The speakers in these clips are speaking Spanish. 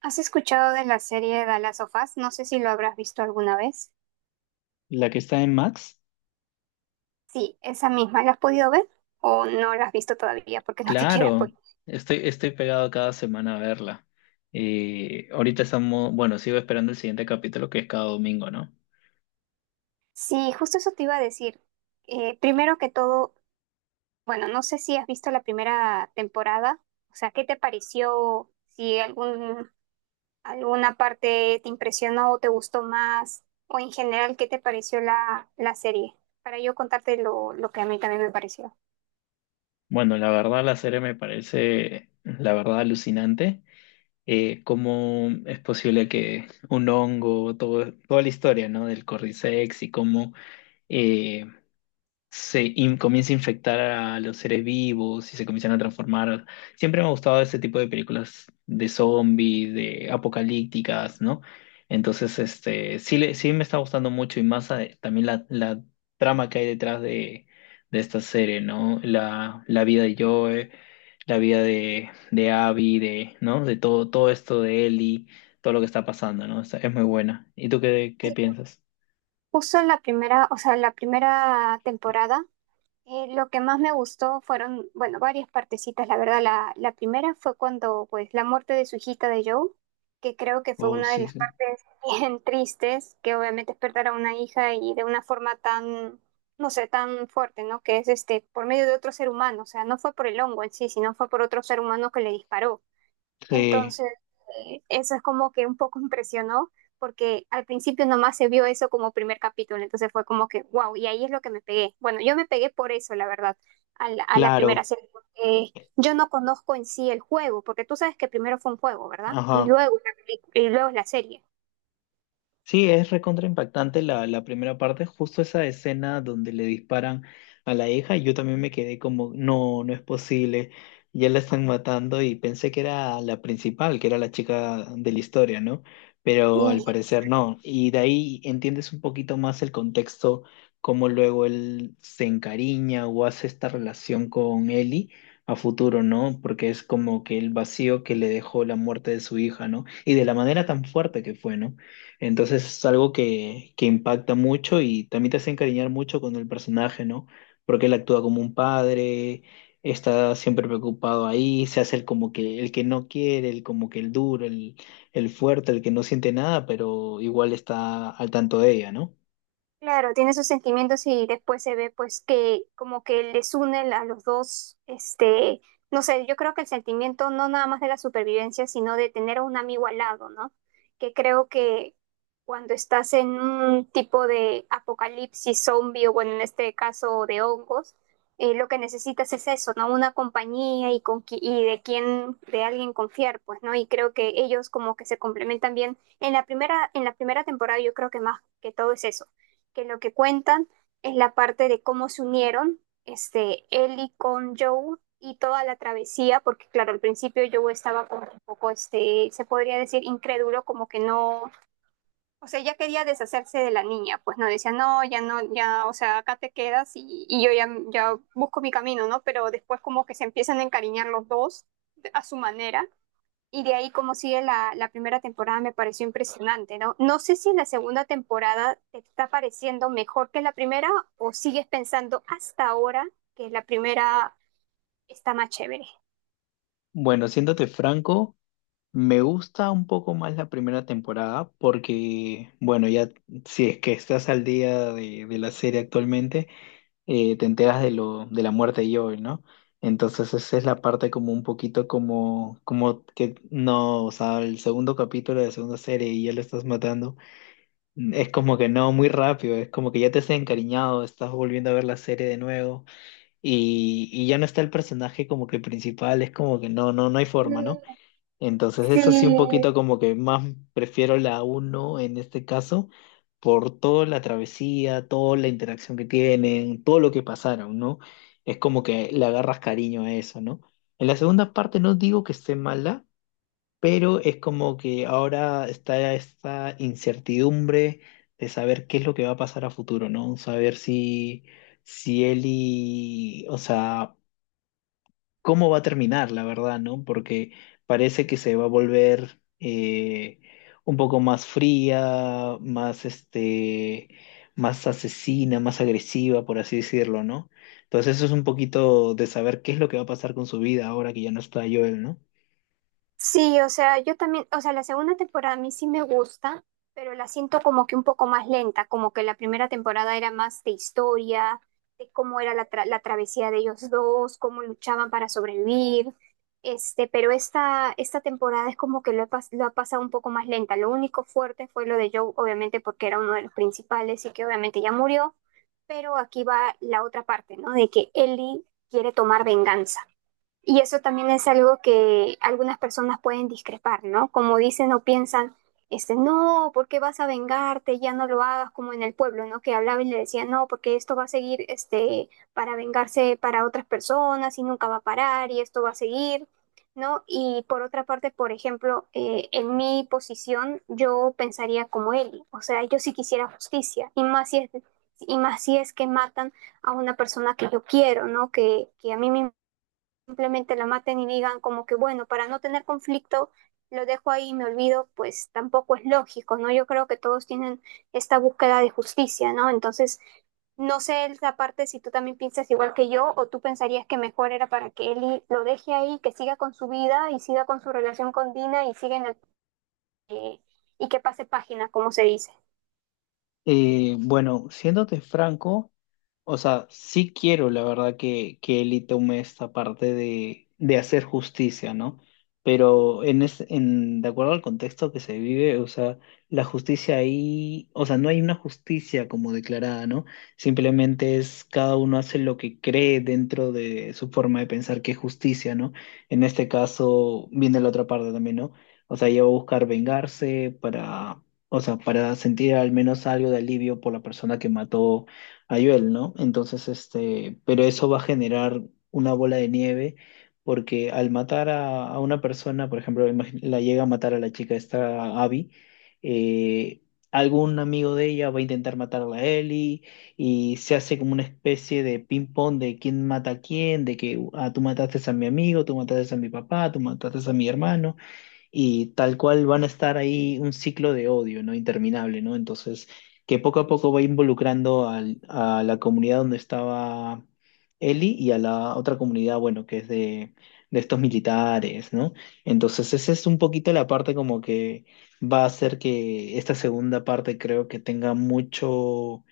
¿Has escuchado de la serie The Last of Us? No sé si lo habrás visto alguna vez. La que está en Max, Sí, esa misma. ¿La has podido ver o no la has visto todavía porque no te quiero claro, spoiler? estoy pegado cada semana a verla. Y ahorita estamos, bueno, sigo esperando el siguiente capítulo que es cada domingo, ¿no? Sí, justo eso te iba a decir. Primero que todo, bueno, no sé si has visto la primera temporada. O sea, ¿qué te pareció? Si algún, ¿Alguna parte te impresionó o te gustó más? O en general, ¿qué te pareció la serie? Para yo contarte lo que a mí también me pareció. Bueno, la verdad la serie me parece, la verdad, alucinante. ¿Cómo es posible que un hongo, todo, toda la historia, ¿no? Del Cordyceps y cómo eh, comienza a infectar a los seres vivos y se comienzan a transformar. Siempre me ha gustado ese tipo de películas de zombies, de apocalípticas, ¿no? Entonces, este, sí, sí me está gustando mucho y más también la trama que hay detrás de esta serie, ¿no? La vida de Joe, la vida de Abby, de, ¿no? De todo, todo esto de Ellie, todo lo que está pasando, ¿no? Es muy buena. ¿Y tú qué, qué piensas? Justo la primera, o sea, la primera temporada. Lo que más me gustó fueron, bueno, varias partecitas, la verdad. La primera fue cuando, pues, la muerte de su hijita de Joe, que creo que fue Oh, una de sí, las sí. partes bien tristes, que obviamente es perder a una hija y de una forma tan, no sé, tan fuerte, ¿no? Que es este, por medio de otro ser humano, o sea, no fue por el hongo en sí, sino fue por otro ser humano que le disparó. Sí, Entonces, eso es como que un poco impresionó, porque al principio nomás se vio eso como primer capítulo, entonces fue como que, wow, y ahí es lo que me pegué. Bueno, yo me pegué por eso, la verdad, a la primera claro. serie, porque yo no conozco en sí el juego, porque tú sabes que primero fue un juego, ¿verdad? Y Ajá. luego, y luego es la serie. Sí, es recontra impactante la, la primera parte, justo esa escena donde le disparan a la hija. Yo también me quedé como, no, no es posible, ya la están matando, y pensé que era la principal, que era la chica de la historia, ¿no? Pero al Y parecer no, y de ahí entiendes un poquito más el contexto, cómo luego él se encariña o hace esta relación con Ellie a futuro, ¿no? Porque es como que el vacío que le dejó la muerte de su hija, ¿no? Y de la manera tan fuerte que fue, ¿no? Entonces es algo que impacta mucho y también te hace encariñar mucho con el personaje, ¿no? Porque él actúa como un padre, está siempre preocupado ahí, se hace el como que el que no quiere, el como que el duro, el fuerte, el que no siente nada, pero igual está al tanto de ella, ¿no? Claro, tiene sus sentimientos y después se ve pues que como que les une a los dos, este, no sé, yo creo que el sentimiento no nada más de la supervivencia, sino de tener a un amigo al lado, ¿no? Que creo que cuando estás en un tipo de apocalipsis zombie o bueno, en este caso de hongos, lo que necesitas es eso, ¿no? Una compañía y de quien, de alguien confiar, pues, ¿no? Y creo que ellos como que se complementan bien. En la primera temporada yo creo que más que todo es eso que lo que cuentan es la parte de cómo se unieron, este, Ellie con Joe y toda la travesía, porque claro, al principio Joe estaba como un poco, este, se podría decir incrédulo, como que no, o sea, ya quería deshacerse de la niña, pues no decía, no, ya no, ya, o sea, acá te quedas y yo ya, ya busco mi camino, ¿no? Pero después como que se empiezan a encariñar los dos a su manera, y de ahí como sigue la primera temporada me pareció impresionante, ¿no? No sé si la segunda temporada te está pareciendo mejor que la primera, o sigues pensando hasta ahora que la primera está más chévere. Bueno, siéndote franco, me gusta un poco más la primera temporada porque, bueno, ya si es que estás al día de la serie actualmente te enteras de lo, de la muerte de Joel, ¿no? Entonces esa es la parte como un poquito como, como que no, o sea, el segundo capítulo de la segunda serie y ya lo estás matando, es como que no, muy rápido, es como que ya te has encariñado, estás volviendo a ver la serie de nuevo y ya no está el personaje como que principal, es como que no, no, no hay forma, ¿no? Entonces, Sí, eso sí, un poquito como que más prefiero la uno en este caso, por toda la travesía, toda la interacción que tienen, todo lo que pasaron, ¿no? Es como que le agarras cariño a eso, ¿no? En la segunda parte no digo que esté mala, pero es como que ahora está esta incertidumbre de saber qué es lo que va a pasar a futuro, ¿no? Saber si, si Ellie, o sea, cómo va a terminar, la verdad, ¿no? Porque parece que se va a volver un poco más fría, más este, más asesina, más agresiva, por así decirlo, ¿no? Entonces eso es un poquito de saber qué es lo que va a pasar con su vida ahora que ya no está Joel, ¿no? sí, o sea, yo también, o sea, la segunda temporada a mí sí me gusta, pero la siento como que un poco más lenta, como que la primera temporada era más de historia, de cómo era la travesía de ellos dos, cómo luchaban para sobrevivir, este, pero esta temporada es como que lo ha pasado un poco más lenta. Lo único fuerte fue lo de Joe, obviamente porque era uno de los principales y que obviamente ya murió, pero aquí va la otra parte, ¿no? De que Ellie quiere tomar venganza. Y eso también es algo que algunas personas pueden discrepar, ¿no? Como dicen o piensan, este, no, ¿por qué vas a vengarte? Ya no lo hagas, como en el pueblo, ¿no? Que hablaba y le decía, no, porque esto va a seguir, este, para vengarse para otras personas y nunca va a parar y esto va a seguir, ¿no? Y por otra parte, por ejemplo, en mi posición, yo pensaría como él, o sea, yo sí quisiera justicia, y más si es que matan a una persona que yo quiero, ¿no? Que a mí me simplemente la maten y digan como que, bueno, para no tener conflicto, lo dejo ahí y me olvido, pues tampoco es lógico, ¿no? Yo creo que todos tienen esta búsqueda de justicia, ¿no? Entonces, no sé esa parte si tú también piensas igual que yo o tú pensarías que mejor era para que Eli lo deje ahí, que siga con su vida y siga con su relación con Dina y siga en el, eh, y que pase página, como se dice. Bueno, siéndote franco. O sea, sí quiero, la verdad, que Eli tome esta parte de hacer justicia, ¿no? Pero en es, en, de acuerdo al contexto que se vive, o sea, la justicia ahí, o sea, no hay una justicia como declarada, ¿no? Simplemente es cada uno hace lo que cree dentro de su forma de pensar que es justicia, ¿no? En este caso viene la otra parte también, ¿no? O sea, ella va a buscar vengarse para, o sea, para sentir al menos algo de alivio por la persona que mató Ayuel, ¿no? Entonces, este, pero eso va a generar una bola de nieve porque al matar a una persona, por ejemplo, la llega a matar a la chica esta Abby, eh, algún amigo de ella va a intentar matar a la Ellie y se hace como una especie de ping-pong de quién mata a quién, de que ah, tú mataste a mi amigo, tú mataste a mi papá, tú mataste a mi hermano y tal cual van a estar ahí un ciclo de odio, ¿no? Interminable, ¿no? Entonces, que poco a poco va involucrando a la comunidad donde estaba Eli y a la otra comunidad, bueno, que es de estos militares, ¿no? Entonces, esa es un poquito la parte como que va a hacer que esta segunda parte creo que tenga mucho,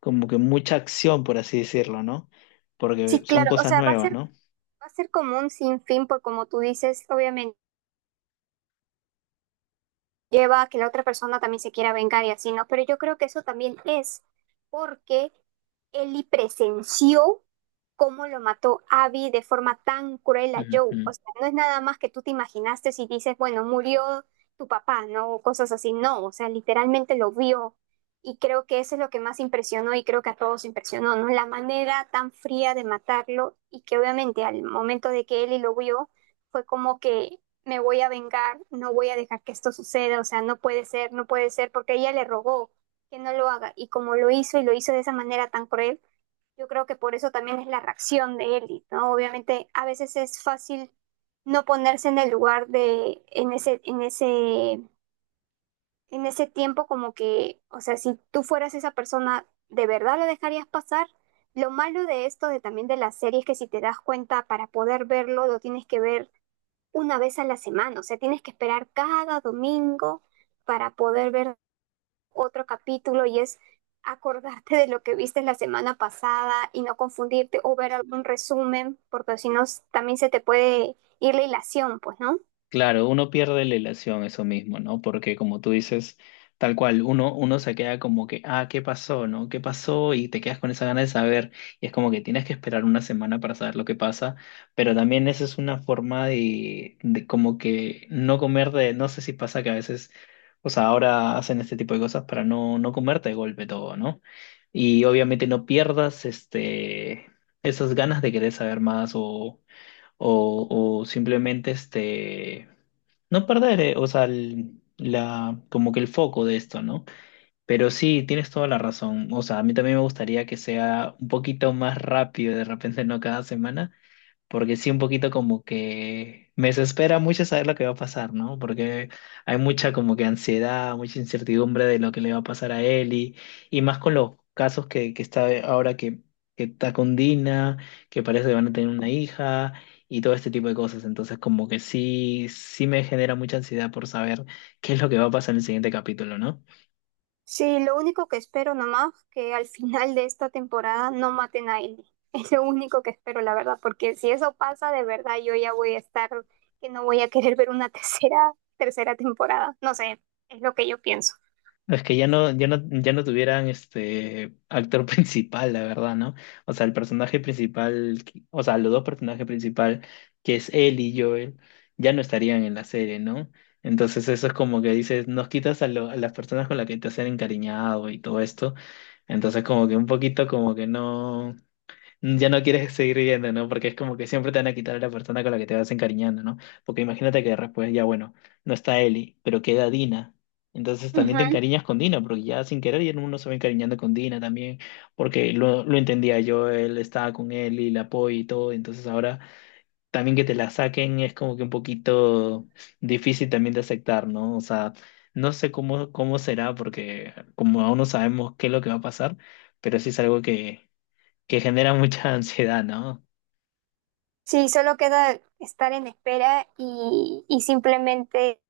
como que mucha acción, por así decirlo, ¿no? Porque Sí, son claro, o cosas sea, nuevas, ¿no? va a ser como un sinfín, por como tú dices, obviamente lleva a que la otra persona también se quiera vengar y así, ¿no? Pero yo creo que eso también es porque Ellie presenció cómo lo mató Abby de forma tan cruel a Joe. O Ujú. sea, no es nada más que tú te imaginaste si dices, bueno, murió tu papá, ¿no? O cosas así. No, o sea, literalmente lo vio. Y creo que eso es lo que más impresionó y creo que a todos impresionó, ¿no? La manera tan fría de matarlo y que obviamente al momento de que Ellie lo vio, fue como que me voy a vengar, no voy a dejar que esto suceda, o sea, no puede ser, no puede ser, porque ella le rogó que no lo haga, y como lo hizo y lo hizo de esa manera tan cruel, yo creo que por eso también es la reacción de Ellie, ¿no? Obviamente a veces es fácil no ponerse en el lugar de, en ese tiempo como que, o sea, si tú fueras esa persona, ¿de verdad lo dejarías pasar? Lo malo de esto, de también de las series, que si te das cuenta para poder verlo, lo tienes que ver una vez a la semana, o sea, tienes que esperar cada domingo para poder ver otro capítulo y es acordarte de lo que viste la semana pasada y no confundirte o ver algún resumen, porque si no s- también se te puede ir la hilación, pues, ¿no? Claro, uno pierde la ilación, eso mismo, ¿no? Porque como tú dices, tal cual, uno, uno se queda como que, ah, ¿qué pasó, no? ¿Qué pasó? Y te quedas con esa gana de saber. Y es como que tienes que esperar una semana para saber lo que pasa. Pero también esa es una forma de como que no comer de, no sé si pasa que a veces, o sea, ahora hacen este tipo de cosas para no, no comerte de golpe todo, ¿no? Y obviamente no pierdas este, esas ganas de querer saber más o, o simplemente este no perder, o sea, la, como que el foco de esto, ¿no? Pero sí, tienes toda la razón. O sea, a mí también me gustaría que sea un poquito más rápido, de repente no cada semana, porque sí un poquito como que me desespera mucho saber lo que va a pasar, ¿no? Porque hay mucha como que ansiedad, mucha incertidumbre de lo que le va a pasar a él y más con los casos que está ahora que está con Dina, que parece que van a tener una hija y todo este tipo de cosas. Entonces como que sí, sí me genera mucha ansiedad por saber qué es lo que va a pasar en el siguiente capítulo, ¿no? Sí, lo único que espero nomás que al final de esta temporada no maten a Ellie. Es lo único que espero, la verdad, porque si eso pasa, de verdad yo ya voy a estar que no voy a querer ver una tercera temporada. No sé, es lo que yo pienso. Es que ya no, ya no, ya no tuvieran este actor principal, la verdad, ¿no? O sea, el personaje principal, o sea, los dos personajes principales, que es él y Joel, ya no estarían en la serie, ¿no? Entonces eso es como que dices, nos quitas a, a las personas con las que te has encariñado y todo esto. Entonces como que un poquito como que no ya no quieres seguir viviendo, ¿no? Porque es como que siempre te van a quitar a la persona con la que te vas encariñando, ¿no? Porque imagínate que después ya, bueno, no está Eli, pero queda Dina. Entonces también te encariñas con Dina, porque ya sin querer ya uno se va encariñando con Dina también, porque lo entendía yo, él estaba con Eli, la apoyo y todo, entonces ahora también que te la saquen es como que un poquito difícil también de aceptar, ¿no? O sea, no sé cómo, cómo será, porque como aún no sabemos qué es lo que va a pasar, pero sí es algo que genera mucha ansiedad, ¿no? Sí, solo queda estar en espera y simplemente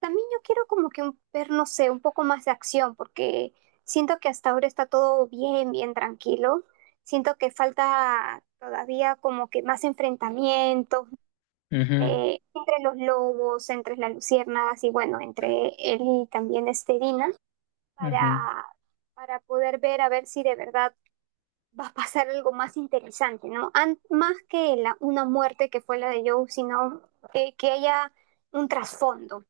también yo quiero como que un, ver, no sé, un poco más de acción, porque siento que hasta ahora está todo bien, bien tranquilo. Siento que falta todavía como que más enfrentamientos, Ujú, entre los lobos, entre las luciérnagas y bueno, entre él y también este Dina, ujú. para, para poder ver a ver si de verdad va a pasar algo más interesante, ¿no? Más que una muerte que fue la de Joe, sino que haya un trasfondo.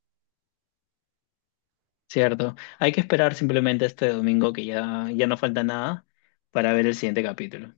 Cierto. Hay que esperar simplemente este domingo que ya, ya no falta nada para ver el siguiente capítulo.